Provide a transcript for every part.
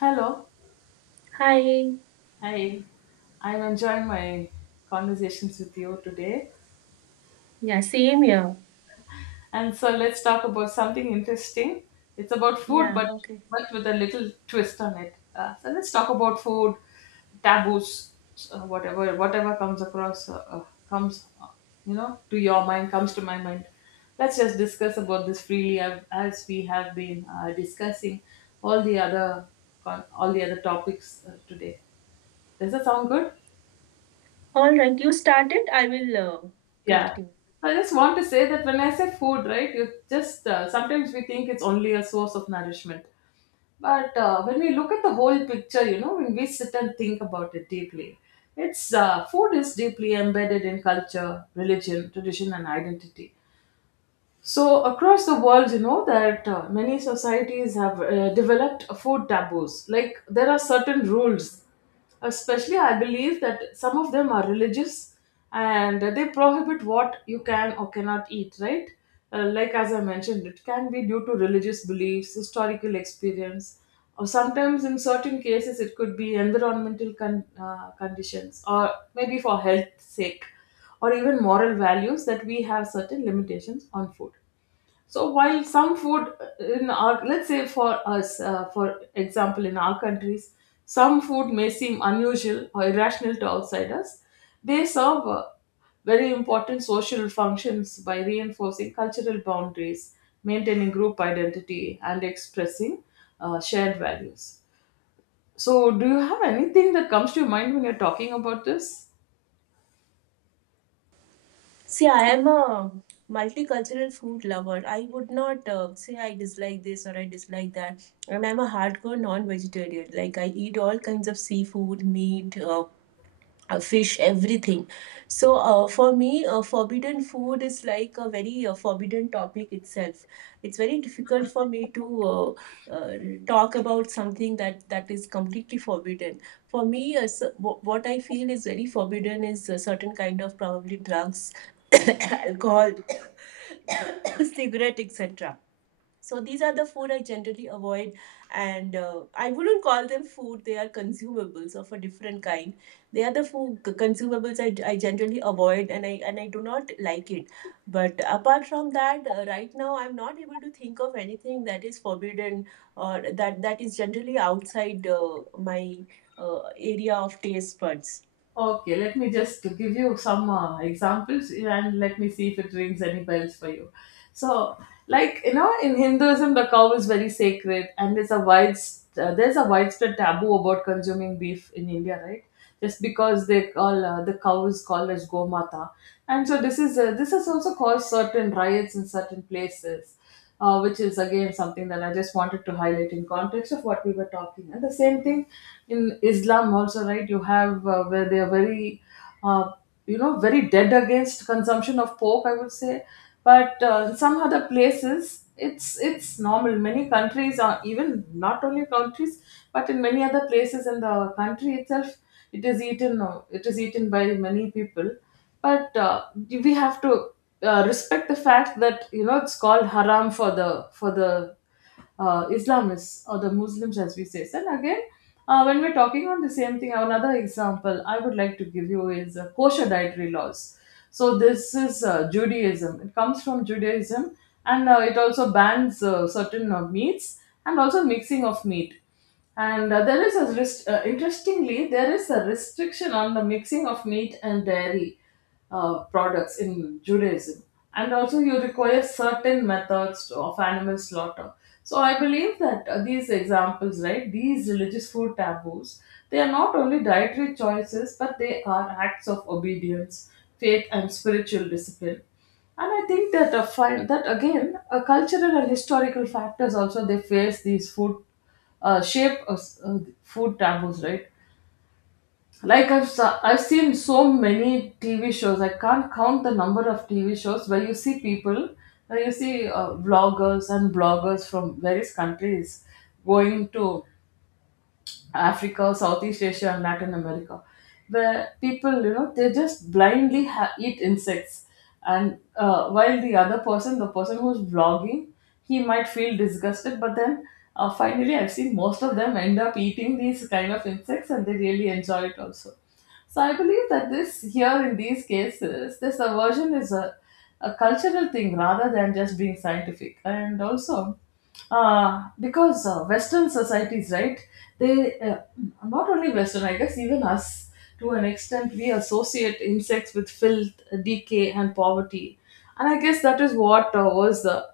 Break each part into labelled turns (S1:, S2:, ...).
S1: Hello.
S2: Hi.
S1: Hi. I'm enjoying my conversations with you today.
S2: Yeah, same here.
S1: And so, let's talk about something interesting. It's about food,
S2: Yeah,
S1: but
S2: okay.
S1: but with a little twist on it. So let's talk about food, taboos, whatever comes across comes, to your mind comes to my mind. Let's just discuss about this freely as we have been discussing all the other all the other topics today. Does that sound good?
S2: All right, you started. I will
S1: Yeah.
S2: continue.
S1: I just want to say that when I say food, right, it's just sometimes we think it's only a source of nourishment. But when we look at the whole picture, when we sit and think about it deeply, it's food is deeply embedded in culture, religion, tradition, and identity. So, across the world, you know that many societies have developed food taboos. Like, there are certain rules, especially I believe that some of them are religious, and they prohibit what you can or cannot eat, right? Like as I mentioned, it can be due to religious beliefs, historical experience, or sometimes in certain cases it could be environmental conditions, or maybe for health sake or even moral values, that we have certain limitations on food. So, while some food, in our, let's say, for us, for example, in our countries, some food may seem unusual or irrational to outsiders. They serve very important social functions by reinforcing cultural boundaries, maintaining group identity, and expressing shared values. So, do you have anything that comes to your mind when you're talking about this?
S2: See, I am a multicultural food lover. I would not say I dislike this or I dislike that. And I'm a hardcore non vegetarian. Like, I eat all kinds of seafood, meat, fish, everything. So for me, forbidden food is like a very forbidden topic itself. It's very difficult for me to uh, talk about something that is completely forbidden. For me, so, what I feel is very forbidden is a certain kind of probably drugs, alcohol, cigarette, etc. So these are the food I generally avoid, and I wouldn't call them food. They are consumables of a different kind. They are the food consumables I generally avoid, and I do not like it. But apart from that, right now I'm not able to think of anything that is forbidden or that is generally outside my area of taste buds.
S1: Okay, let me just give you some examples, and let me see if it rings any bells for you. So, like, you know, in Hinduism, the cow is very sacred, and there's a widespread taboo about consuming beef in India, right? Just because the cow is called as Gomata, and so this has also caused certain riots in certain places. Which is again something that I just wanted to highlight in context of what we were talking. And the same thing in Islam also, right? You have Where they are very, uh, very dead against consumption of pork, I would say. But in some other places, it's normal. Many countries are, even not only countries, but in many other places in the country itself, It is eaten by many people. But we have to respect the fact that, you know, it's called haram for the Islamists, or the Muslims, as we say. And again, when we're talking on the same thing, another example I would like to give you is kosher dietary laws. So, this is Judaism. It comes from Judaism, and it also bans certain meats, and also mixing of meat. And there is a rest- interestingly, there is a restriction on the mixing of meat and dairy products in Judaism. And also, you require certain methods of animal slaughter. So, I believe that these examples, right, these religious food taboos, they are not only dietary choices, but they are acts of obedience, faith, and spiritual discipline. And I think that that again, a cultural and historical factors also, they face these food shape s- food taboos, right? Like, I've seen so many TV shows. I can't count the number of TV shows where you see people, where you see vloggers and bloggers from various countries going to Africa, Southeast Asia, and Latin America, where people, they just blindly eat insects. And while the other person, the person who's vlogging, he might feel disgusted, but then. Finally, I've seen most of them end up eating these kind of insects and they really enjoy it also. So, I believe that this, here in these cases, this aversion is a cultural thing rather than just being scientific. And also, because Western societies, right? They Not only Western, I guess even us to an extent, we associate insects with filth, decay, and poverty. And I guess that is what was the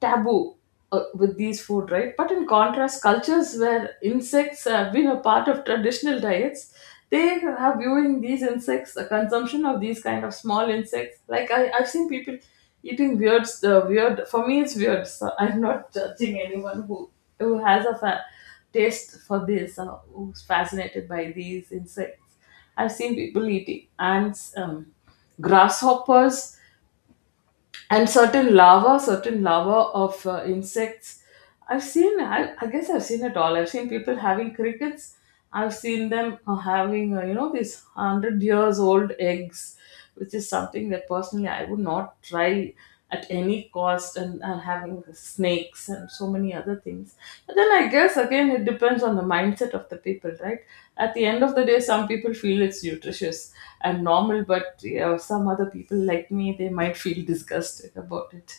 S1: taboo with these food, right? But in contrast, cultures where insects have been a part of traditional diets, they are viewing these insects, the consumption of these kind of small insects. Like, I've seen people eating weird, weird. For me, it's weird. So, I'm not judging anyone who has a taste for this, who's fascinated by these insects. I've seen people eating ants, grasshoppers, and certain larvae, of insects. I guess I've seen it all. I've seen people having crickets. I've seen them having, these 100 years old eggs, which is something that personally I would not try at any cost, and having snakes and so many other things. But then, I guess again, it depends on the mindset of the people, right? At the end of the day, some people feel it's nutritious and normal, but yeah, some other people like me, they might feel disgusted about it.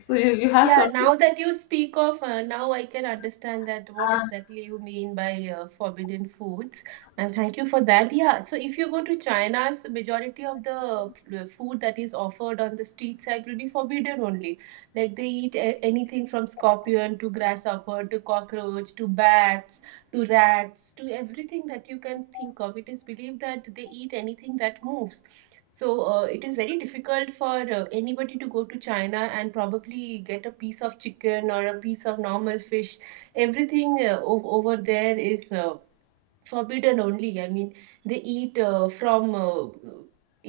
S1: So, you have
S2: Yeah,
S1: something.
S2: now that you speak of, now I can understand that what
S1: Uh,
S2: exactly you mean by forbidden foods. And thank you for that. Yeah, so if you go to China's, majority of the food that is offered on the street side will be forbidden only. Like, they eat anything from scorpion to grasshopper to cockroach to bats to rats to everything that you can think of. It is believed that they eat anything that moves. So it is very difficult for anybody to go to China and probably get a piece of chicken or a piece of normal fish. Everything over there is forbidden only. I mean, they eat from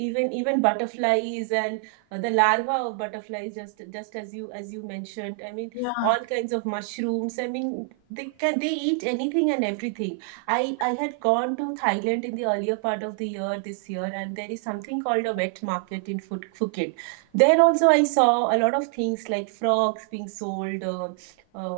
S2: even butterflies and the larva of butterflies. Just as you mentioned. I mean,
S1: yeah.
S2: all kinds of mushrooms. I mean, they eat anything and everything. I had gone to Thailand in the earlier part of the year this year, and there is something called a wet market in Phuket. There also I saw a lot of things like frogs being sold. Uh,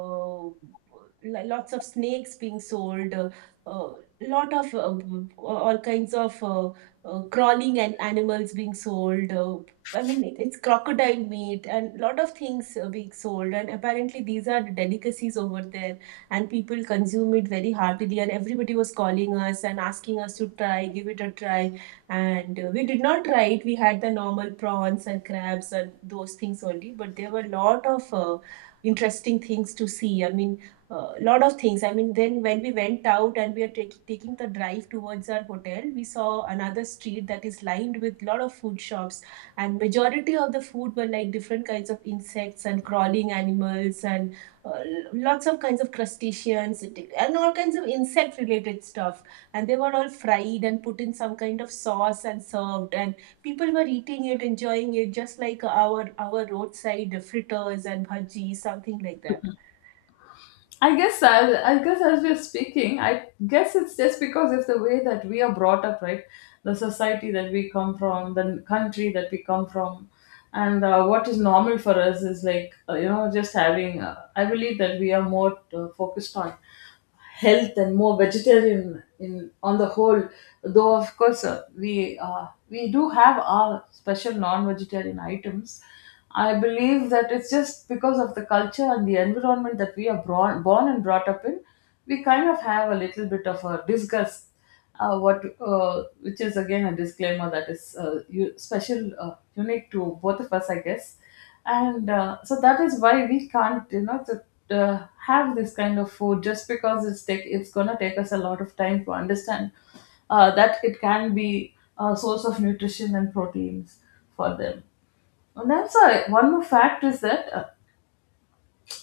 S2: Lots of snakes being sold, uh, lot of all kinds of crawling and animals being sold. I mean, it's crocodile meat and lot of things being sold. And apparently, these are delicacies over there, and people consume it very heartily. And everybody was calling us and asking us to try, give it a try. And we did not try it. We had the normal prawns and crabs and those things only. But there were a lot of interesting things to see. I mean, lot of things. I mean, then when we went out and we are taking the drive towards our hotel, we saw another street that is lined with lot of food shops, and majority of the food were like different kinds of insects and crawling animals and uh, lots of kinds of crustaceans and all kinds of insect related stuff. And they were all fried and put in some kind of sauce and served, and people were eating it, enjoying it, just like our roadside fritters and bhajis, something like that.
S1: I guess as we're speaking, I guess it's just because of the way that we are brought up, right? The society that we come from, the country that we come from, and what is normal for us is like, just having. I believe that we are more focused on health, and more vegetarian in on the whole. Though, of course, we do have our special non-vegetarian items. I believe that it's just because of the culture and the environment that we are born and brought up in, we kind of have a little bit of a disgust, what which is again a disclaimer that is special, unique to both of us, I guess. And so that is why we can't, to, have this kind of food, just because it's gonna take us a lot of time to understand that it can be a source of nutrition and proteins for them. And that's one more fact is that,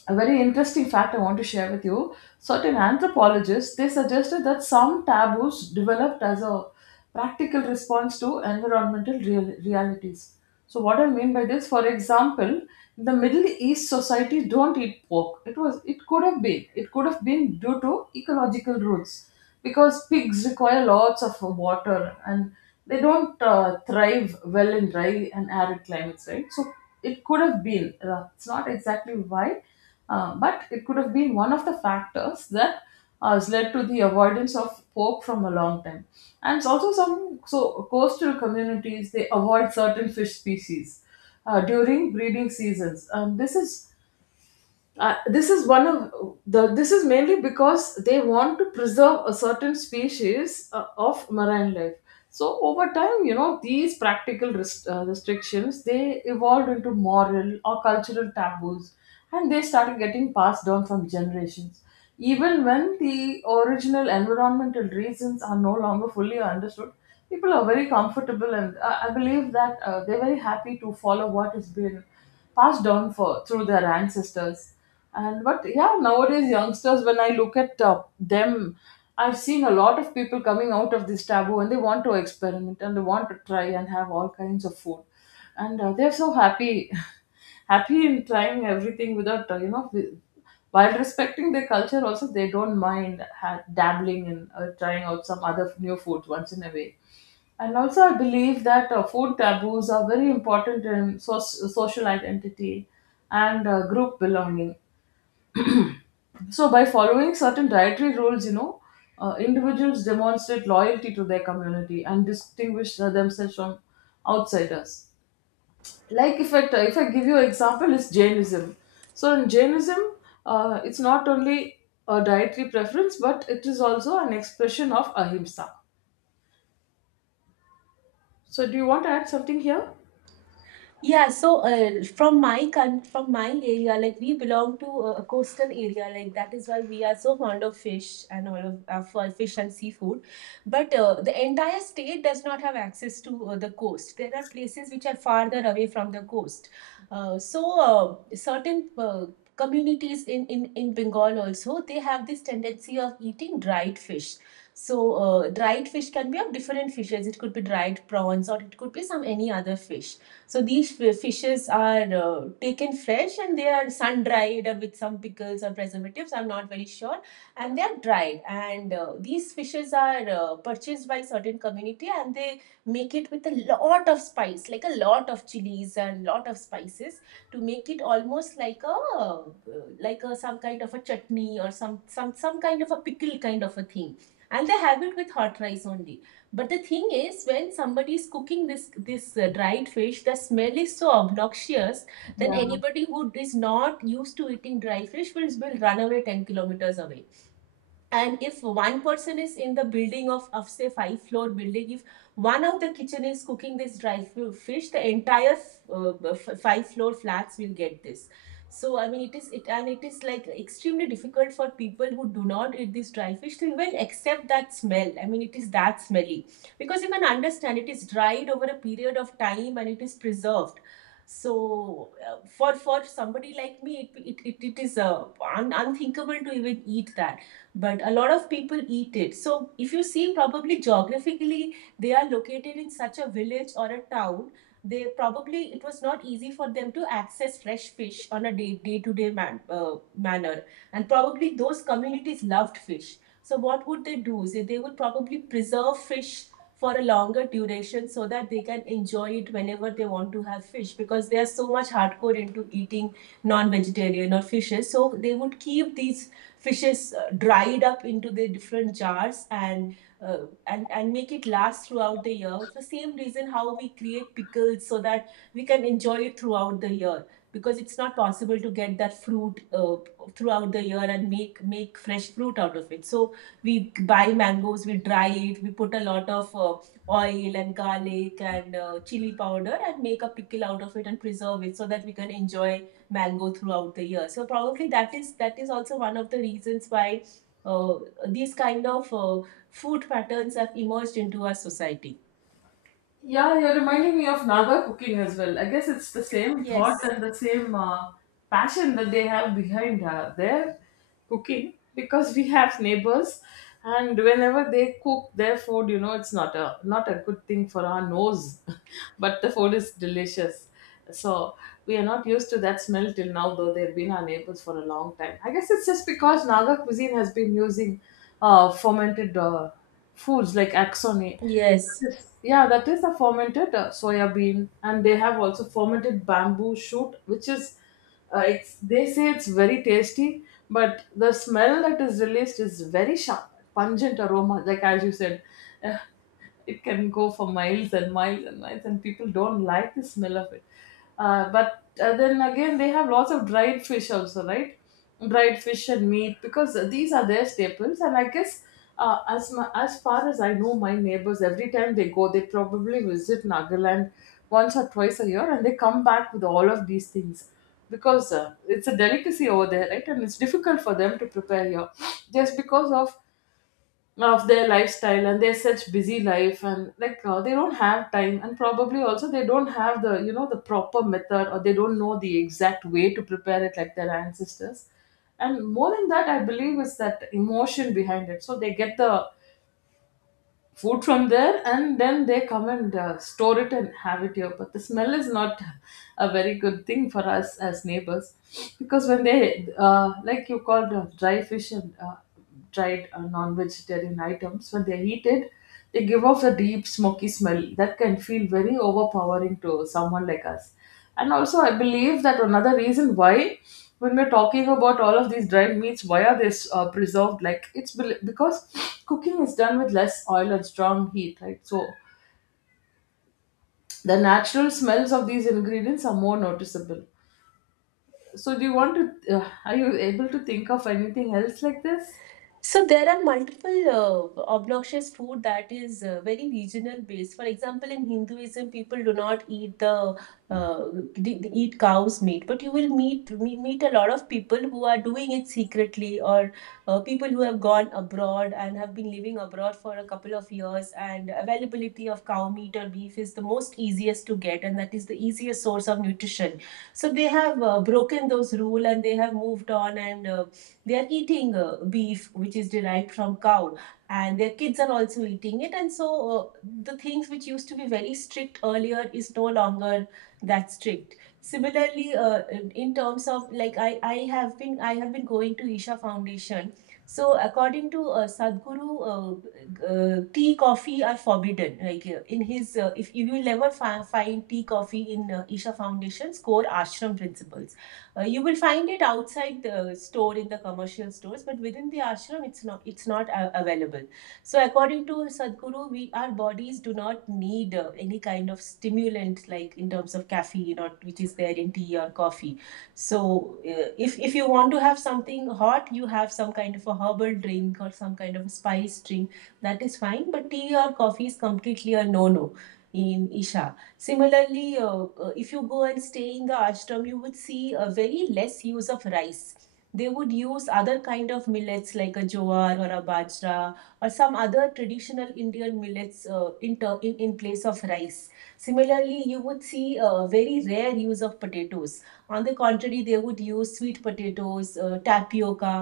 S1: a very interesting fact I want to share with you. Certain anthropologists, they suggested that some taboos developed as a practical response to environmental realities. So, what I mean by this, for example, in the Middle East, society don't eat pork. It could have been, due to ecological rules, because pigs require lots of water, and they don't thrive well in dry and arid climates, right? So it could have been. It's not exactly why, but it could have been one of the factors that has led to the avoidance of pork from a long time. And it's also, some so coastal communities, they avoid certain fish species during breeding seasons. Uh, this is one of this is mainly because they want to preserve a certain species of marine life. So, over time, these practical restrictions, they evolved into moral or cultural taboos, and they started getting passed down from generations, even when the original environmental reasons are no longer fully understood. People are very comfortable, and I believe that they're very happy to follow what has been passed down for through their ancestors. And but yeah, nowadays youngsters, when I look at them, I've seen a lot of people coming out of this taboo, and they want to experiment, and they want to try and have all kinds of food, and they're so happy, happy in trying everything without While respecting their culture, also they don't mind dabbling and trying out some other new foods once in a way. And also, I believe that food taboos are very important in social identity and group belonging. So, by following certain dietary rules, individuals demonstrate loyalty to their community and distinguish themselves from outsiders. Like, if I give you an example, is Jainism. So, in Jainism, it's not only a dietary preference, but it is also an expression of ahimsa. So, do you want to add something here?
S2: Yeah, so from my from my area, like, we belong to a coastal area, like that is why we are so fond of fish and all of for fish and seafood. But the entire state does not have access to the coast. There are places which are farther away from the coast. So certain communities in Bengal also, they have this tendency of eating dried fish. So dried fish can be of different fishes. It could be dried prawns or it could be some any other fish. So these fishes are taken fresh and they are sun dried with some pickles or preservatives. I'm not very sure, and they are dried. And these fishes are purchased by certain community and they make it with a lot of spice, like a lot of chilies and lot of spices, to make it almost like a some kind of a chutney or some kind of a pickle kind of a thing. And they have it with hot rice only. But the thing is, when somebody is cooking this dried fish, the smell is so obnoxious. Then
S1: Yeah.
S2: anybody who is not used to eating dry fish will run away 10 kilometers away. And if one person is in the building of say five floor building, if one of the kitchen is cooking this dry fish, the entire uh, five floor flats will get this. So I mean, it is like extremely difficult for people who do not eat this dry fish to even accept that smell. I mean, it is that smelly because you can understand it is dried over a period of time and it is preserved. So for somebody like me, it is unthinkable to even eat that. But a lot of people eat it. So if you see, probably geographically, they are located in such a village or a town. They probably, it was not easy for them to access fresh fish on a day to day manner, and probably those communities loved fish. So what would they do? Is, they would probably preserve fish for a longer duration so that they can enjoy it whenever they want to have fish, because they are so much hardcore into eating non-vegetarian or fishes. So they would keep these fishes dried up into the different jars and and make it last throughout the year. It's the same reason how we create pickles so that we can enjoy it throughout the year, because it's not possible to get that fruit throughout the year and make fresh fruit out of it. So we buy mangoes, we dry it, we put a lot of oil and garlic and chili powder and make a pickle out of it and preserve it so that we can enjoy mango throughout the year. So probably that is also one of the reasons why uh, these kind of food patterns have emerged into our society.
S1: Yeah, you're reminding me of Naga cooking as well. I guess it's the same thought
S2: Yes.
S1: and the same passion that they have behind their cooking because we have neighbors, and whenever they cook their food, it's not a good thing for our nose, but the food is delicious. So we are not used to that smell till now, though they've been our neighbors for a long time. I guess it's just because Naga cuisine has been using fermented foods like axone.
S2: Yes.
S1: Yes. Yeah, that is a fermented soya bean, and they have also fermented bamboo shoot, which is, it's, they say it's very tasty, but the smell that is released is very sharp, pungent aroma. Like as you said, uh, it can go for miles and miles and miles, and people don't like the smell of it. But then again, they have lots of dried fish also, right? Dried fish and meat, because these are their staples. And I guess, as far as I know, my neighbors, every time they go, they probably visit Nagaland once or twice a year, and they come back with all of these things because it's a delicacy over there, right? And it's difficult for them to prepare here just because of their lifestyle, and they're such busy life, and like they don't have time. And probably also they don't have the the proper method, or they don't know the exact way to prepare it like their ancestors. And more than that, I believe is that emotion behind it. So they get the food from there, and then they come and store it and have it here. But the smell is not a very good thing for us as neighbors, because when they like you called dry fish and dried non-vegetarian items, when they eat it, they give off a deep smoky smell that can feel very overpowering to someone like us. And also, I believe that another reason why, when we're talking about all of these dried meats, why are they preserved? Like it's because cooking is done with less oil and strong heat, right? So the natural smells of these ingredients are more noticeable. So, do you want to? Are you able to think of anything else like this?
S2: So there are multiple obnoxious food that is very regional based. For example, in Hinduism, people do not eat the uh, they eat cow's meat, but you will meet meet a lot of people who are doing it secretly, or people who have gone abroad and have been living abroad for a couple of years, and availability of cow meat or beef is the most easiest to get, and that is the easiest source of nutrition. So they have broken those rule and they have moved on, and they are eating beef which is derived from cow, and their kids are also eating it. And so uh, the things which used to be very strict earlier is no longer that strict. Similarly, in terms of, like, I have been going to Isha Foundation. So according to Sadhguru, tea coffee are forbidden. Like, in his if, you will never find tea coffee in Isha Foundation's core ashram principles. You will find it outside the store in the commercial stores, but within the ashram, it's not available. So according to Sadhguru, we, our bodies do not need any kind of stimulant, like in terms of caffeine, or which is there in tea or coffee. So if you want to have something hot, you have some kind of a herbal drink or some kind of a spice drink. That is fine, but tea or coffee is completely a no no in Isha. Similarly, if you go and stay in the ashram, you would see a very less use of rice. They would use other kind of millets, like a jowar or a bajra or some other traditional Indian millets, in, ter- in place of rice. Similarly, you would see a very rare use of potatoes. On the contrary, they would use sweet potatoes, tapioca,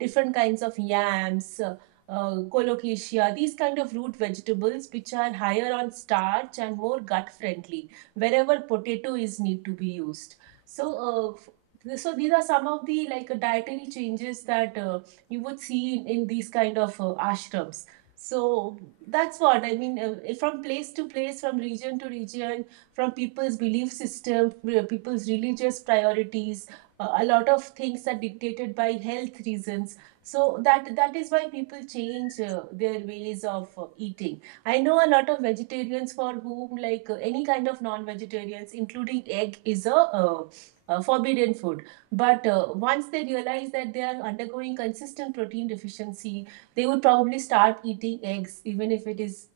S2: different kinds of yams, colocasia, these kind of root vegetables which are higher on starch and more gut friendly wherever potato is need to be used. So, these are some of the, like, dietary changes that you would see in these kind of ashrams. So that's what I mean. From place to place, from region to region, from people's belief system, people's religious priorities, a lot of things are dictated by health reasons so that is why people change their ways of eating. I know a lot of vegetarians for whom any kind of non-vegetarians, including egg, is a forbidden food. But once they realize that they are undergoing consistent protein deficiency, they would probably start eating eggs,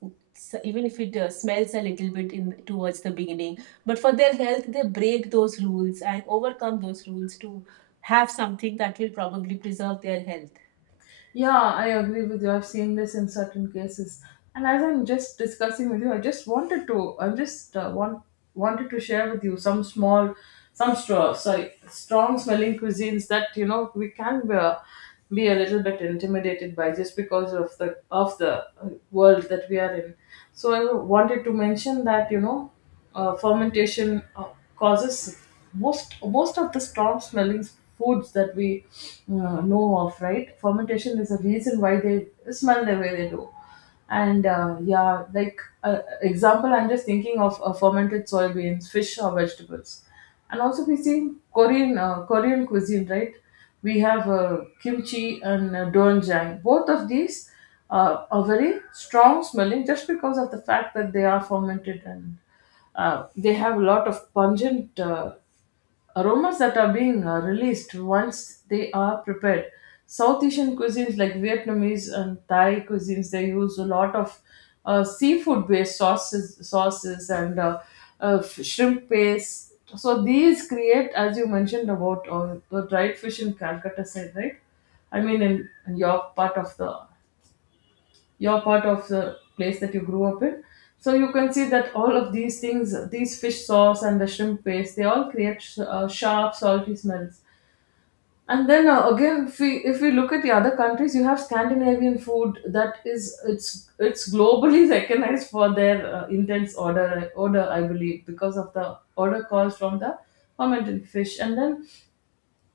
S2: even if it smells a little bit in towards the beginning. But for their health, they break those rules and overcome those rules to have something that will probably preserve their health.
S1: Yeah, I agree with you. I've seen this in certain cases. And as I'm just discussing with you, I just wanted to, wanted to share with you some small, strong smelling cuisines that, you know, we can be a little bit intimidated by, just because of the world that we are in. So I wanted to mention that, you know, fermentation causes most of the strong smelling foods that we know of, right? Fermentation is a reason why they smell the way they do. And yeah, like example, I'm just thinking of fermented soybeans, fish, or vegetables. And also we see Korean cuisine, right? We have kimchi and doenjang. Both of these are very strong smelling, just because of the fact that they are fermented, and they have a lot of pungent aromas that are being released once they are prepared. South Asian cuisines like Vietnamese and Thai cuisines, they use a lot of seafood-based sauces, and shrimp paste. So these create, as you mentioned about the dried fish in Calcutta side, right? I mean, in your part of the place that you grew up in. So you can see that all of these things, these fish sauce and the shrimp paste, they all create sharp, salty smells. And then again, if we look at the other countries, you have Scandinavian food that is it's globally recognized for their intense odor, I believe, because of the odor caused from the fermented fish. And then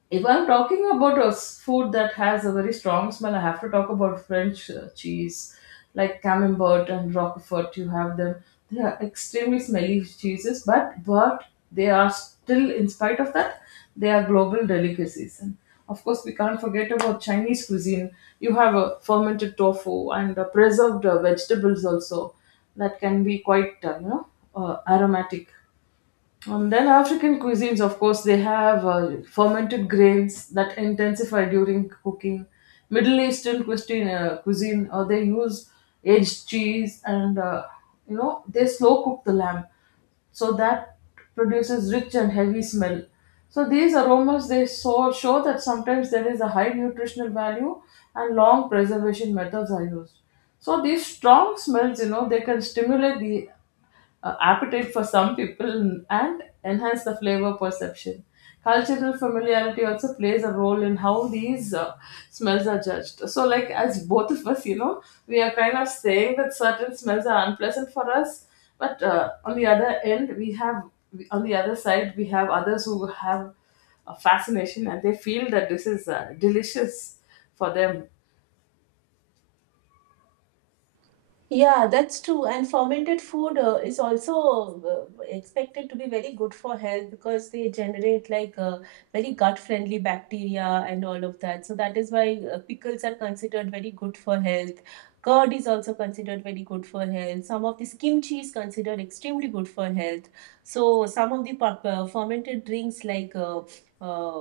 S1: if I'm talking about a food that has a very strong smell, I have to talk about French cheese, like Camembert and Roquefort. You have them; they are extremely smelly cheeses, but they are still, in spite of that, they are global delicacies. And of course, we can't forget about Chinese cuisine. You have a fermented tofu and preserved vegetables also, that can be quite aromatic. Then African cuisines, of course, they have fermented grains that intensify during cooking. Middle Eastern cuisine, they use aged cheese, and they slow cook the lamb so that produces rich and heavy smell. So these aromas, they show that sometimes there is a high nutritional value and long preservation methods are used. So these strong smells, you know, they can stimulate the appetite for some people and enhance the flavor perception. Cultural familiarity also plays a role in how these smells are judged. So, like, as both of us, you know, we are kind of saying that certain smells are unpleasant for us, but on the other end, we have, on the other side, we have others who have a fascination, and they feel that this is delicious for them.
S2: Yeah, that's true. And fermented food is also expected to be very good for health because they generate very gut-friendly bacteria and all of that. So that is why pickles are considered very good for health. Curd is also considered very good for health. Some of this kimchi is considered extremely good for health. So some of the fermented drinks like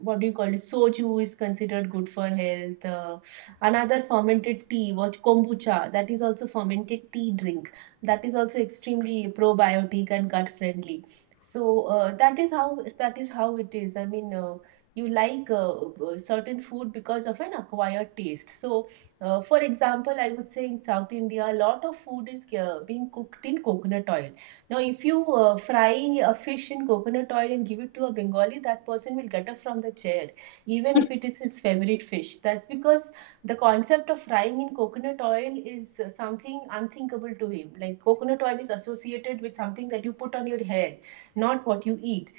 S2: what do you call it? Soju is considered good for health. Another fermented tea, what, kombucha, that is also fermented tea drink. That is also extremely probiotic and gut friendly. So that is how it is. I mean, you certain food because of an acquired taste. So, for example, I would say in South India, a lot of food is being cooked in coconut oil. Now, if you fry a fish in coconut oil and give it to a Bengali, that person will get up from the chair, even if it is his favorite fish. That's because the concept of frying in coconut oil is something unthinkable to him. Like coconut oil is associated with something that you put on your hair, not what you eat.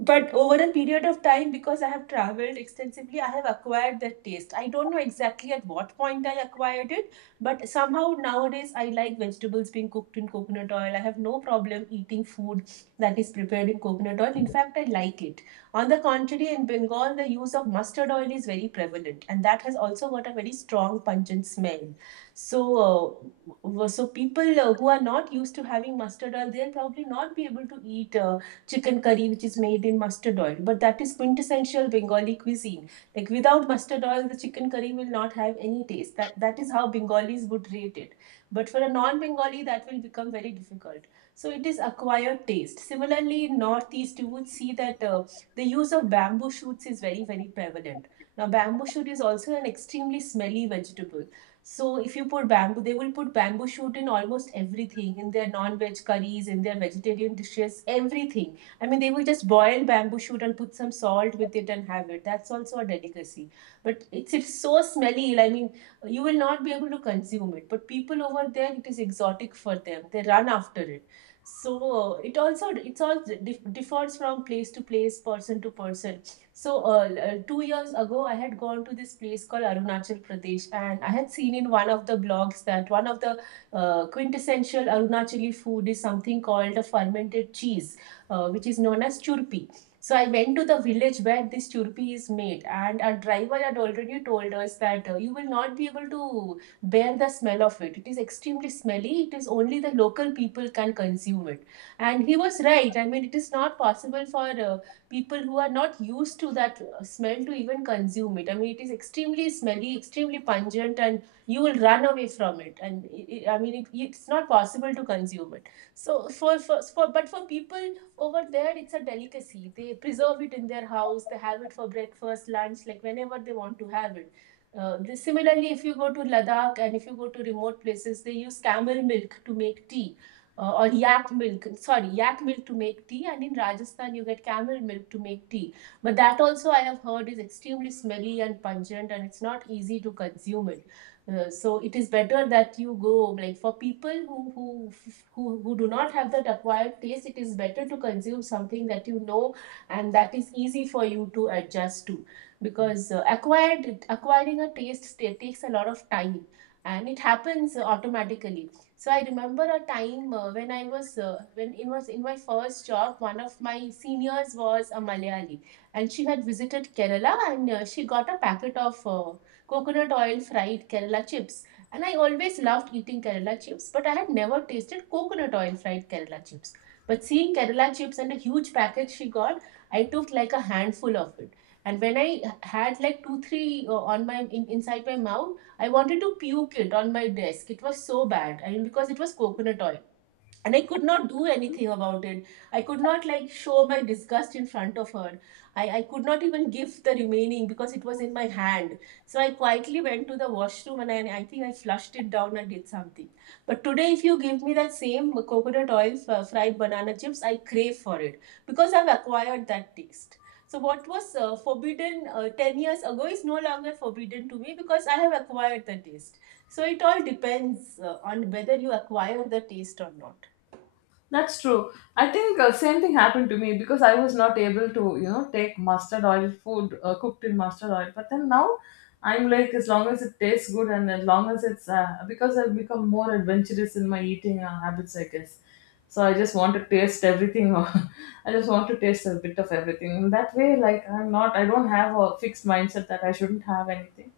S2: But over a period of time, because I have traveled extensively, I have acquired that taste. I don't know exactly at what point I acquired it, but somehow nowadays I like vegetables being cooked in coconut oil. I have no problem eating food that is prepared in coconut oil. In fact, I like it. On the contrary, in Bengal, the use of mustard oil is very prevalent, and that has also got a very strong pungent smell. So, so people who are not used to having mustard oil, they'll probably not be able to eat. Chicken curry which is made in mustard oil, but that is quintessential Bengali cuisine. Like, without mustard oil the chicken curry will not have any taste. That is how Bengalis would rate it, but for a non bengali that will become very difficult. So it is acquired taste. Similarly, in northeast you would see that the use of bamboo shoots is very prevalent. Now bamboo shoot is also an extremely smelly vegetable. So if you put bamboo, they will put bamboo shoot in almost everything, in their non-veg curries, in their vegetarian dishes, everything. I mean, they will just boil bamboo shoot and put some salt with it and have it. That's also a delicacy. But it's so smelly. I mean, you will not be able to consume it. But people over there, it is exotic for them. They run after it. So it also differs from place to place, person to person. So 2 years ago, I had gone to this place called Arunachal Pradesh, and I had seen in one of the blogs that one of the quintessential Arunachali food is something called a fermented cheese which is known as churpi. So I went to the village where this churpi is made, and our driver had already told us that you will not be able to bear the smell of it. It is extremely smelly. It is only the local people can consume it, and he was right. I mean, it is not possible for people who are not used to that smell to even consume it. I mean, it is extremely smelly, extremely pungent, and you will run away from it. And I mean, it's not possible to consume it. So for people over there it's a delicacy. They preserve it in their house, they have it for breakfast, lunch, like whenever they want to have it. Similarly, if you go to Ladakh and if you go to remote places, they use camel milk to make tea, or yak milk to make tea, and in Rajasthan you get camel milk to make tea. But that also I have heard is extremely smelly and pungent, and it's not easy to consume it. So it is better that you go, like, for people who do not have that acquired taste, it is better to consume something that you know and that is easy for you to adjust to, because acquired acquiring a taste takes a lot of time, and it happens automatically. So I remember a time when it was in my first job, one of my seniors was a Malayali, and she had visited Kerala, and she got a packet of coconut oil fried Kerala chips. And I always loved eating Kerala chips, but I had never tasted coconut oil fried Kerala chips. But seeing Kerala chips and a huge package she got, I took like a handful of it. And when I had like two, three on inside my mouth, I wanted to puke it on my desk. It was so bad. I mean, because it was coconut oil, and I could not do anything about it. I could not like show my disgust in front of her. I could not even give the remaining because it was in my hand. So I quietly went to the washroom, and I think I flushed it down and did something. But today if you give me that same coconut oil fried banana chips, I crave for it because I've acquired that taste. So what was forbidden 10 years ago is no longer forbidden to me because I have acquired the taste. So it all depends on whether you acquire the taste or not.
S1: That's true. I think same thing happened to me, because I was not able to, you know, take mustard oil food cooked in mustard oil. But then now I'm like, as long as it tastes good, and as long as it's because I've become more adventurous in my eating habits, I guess. So I just want to taste everything. I just want to taste a bit of everything. In that way, like I'm not, I don't have a fixed mindset that I shouldn't have anything.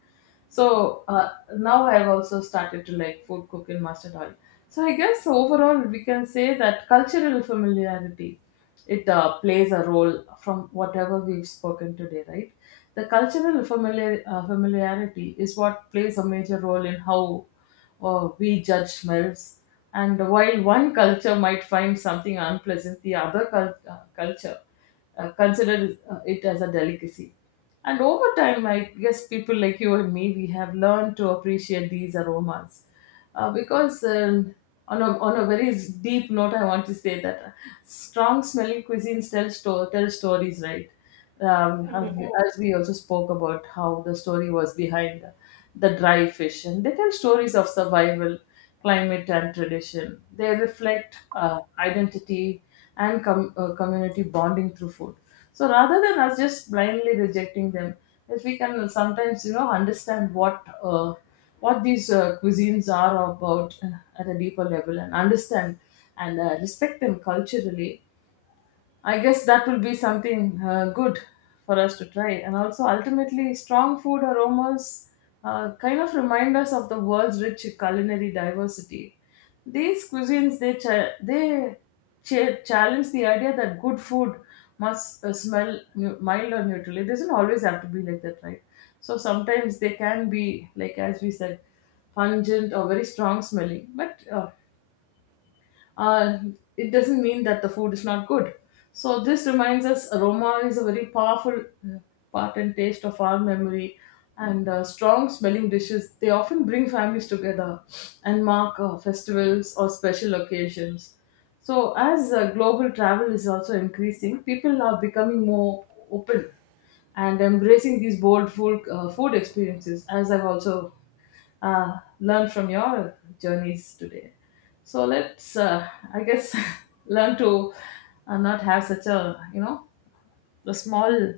S1: So now I've also started to like food cook in mustard oil. So I guess overall we can say that cultural familiarity, it plays a role from whatever we've spoken today, right? The cultural familiarity is what plays a major role in how we judge smells. And while one culture might find something unpleasant, the other culture considers it as a delicacy. And over time, I guess people like you and me, we have learned to appreciate these aromas because on a very deep note, I want to say that strong smelling cuisines tell stories, right? Have
S2: Mhm.
S1: you- as we also spoke about how the story was behind the dry fish, and they tell stories of survival, climate, and tradition. They reflect identity and community bonding through food. So rather than us just blindly rejecting them, if we can sometimes, you know, understand what these cuisines are about at a deeper level and understand and respect them culturally, I guess that will be something good for us to try. And also, ultimately, strong food aromas kind of remind us of the world's rich culinary diversity. These cuisines, they challenge the idea that good food must mild or neutral. It doesn't always have to be like that, right? So sometimes they can be, like as we said, pungent or very strong smelling. But uh, it doesn't mean that the food is not good. So this reminds us, aroma is a very powerful uh, part and taste of our memory. And strong smelling dishes, they often bring families together and mark festivals or special occasions. So, as global travel is also increasing, people are becoming more open and embracing these bold food experiences, as I've also learn from your journeys today. So let's, I guess, learn to not have such a, you know, a small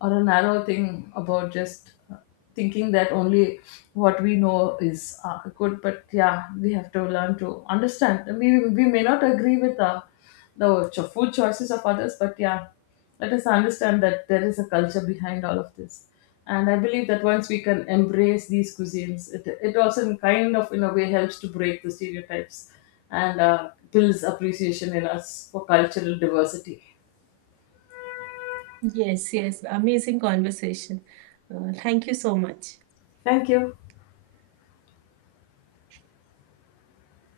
S1: or a narrow thing about just thinking that only what we know is good. But yeah, we have to learn to understand, we may not agree with the food choices of others, but yeah, let us understand that there is a culture behind all of this. And I believe that once we can embrace these cuisines, it also, in kind of in a way, helps to break the stereotypes and builds appreciation in us for cultural diversity.
S2: Yes, yes. Amazing conversation. Thank you so much.
S1: Thank you.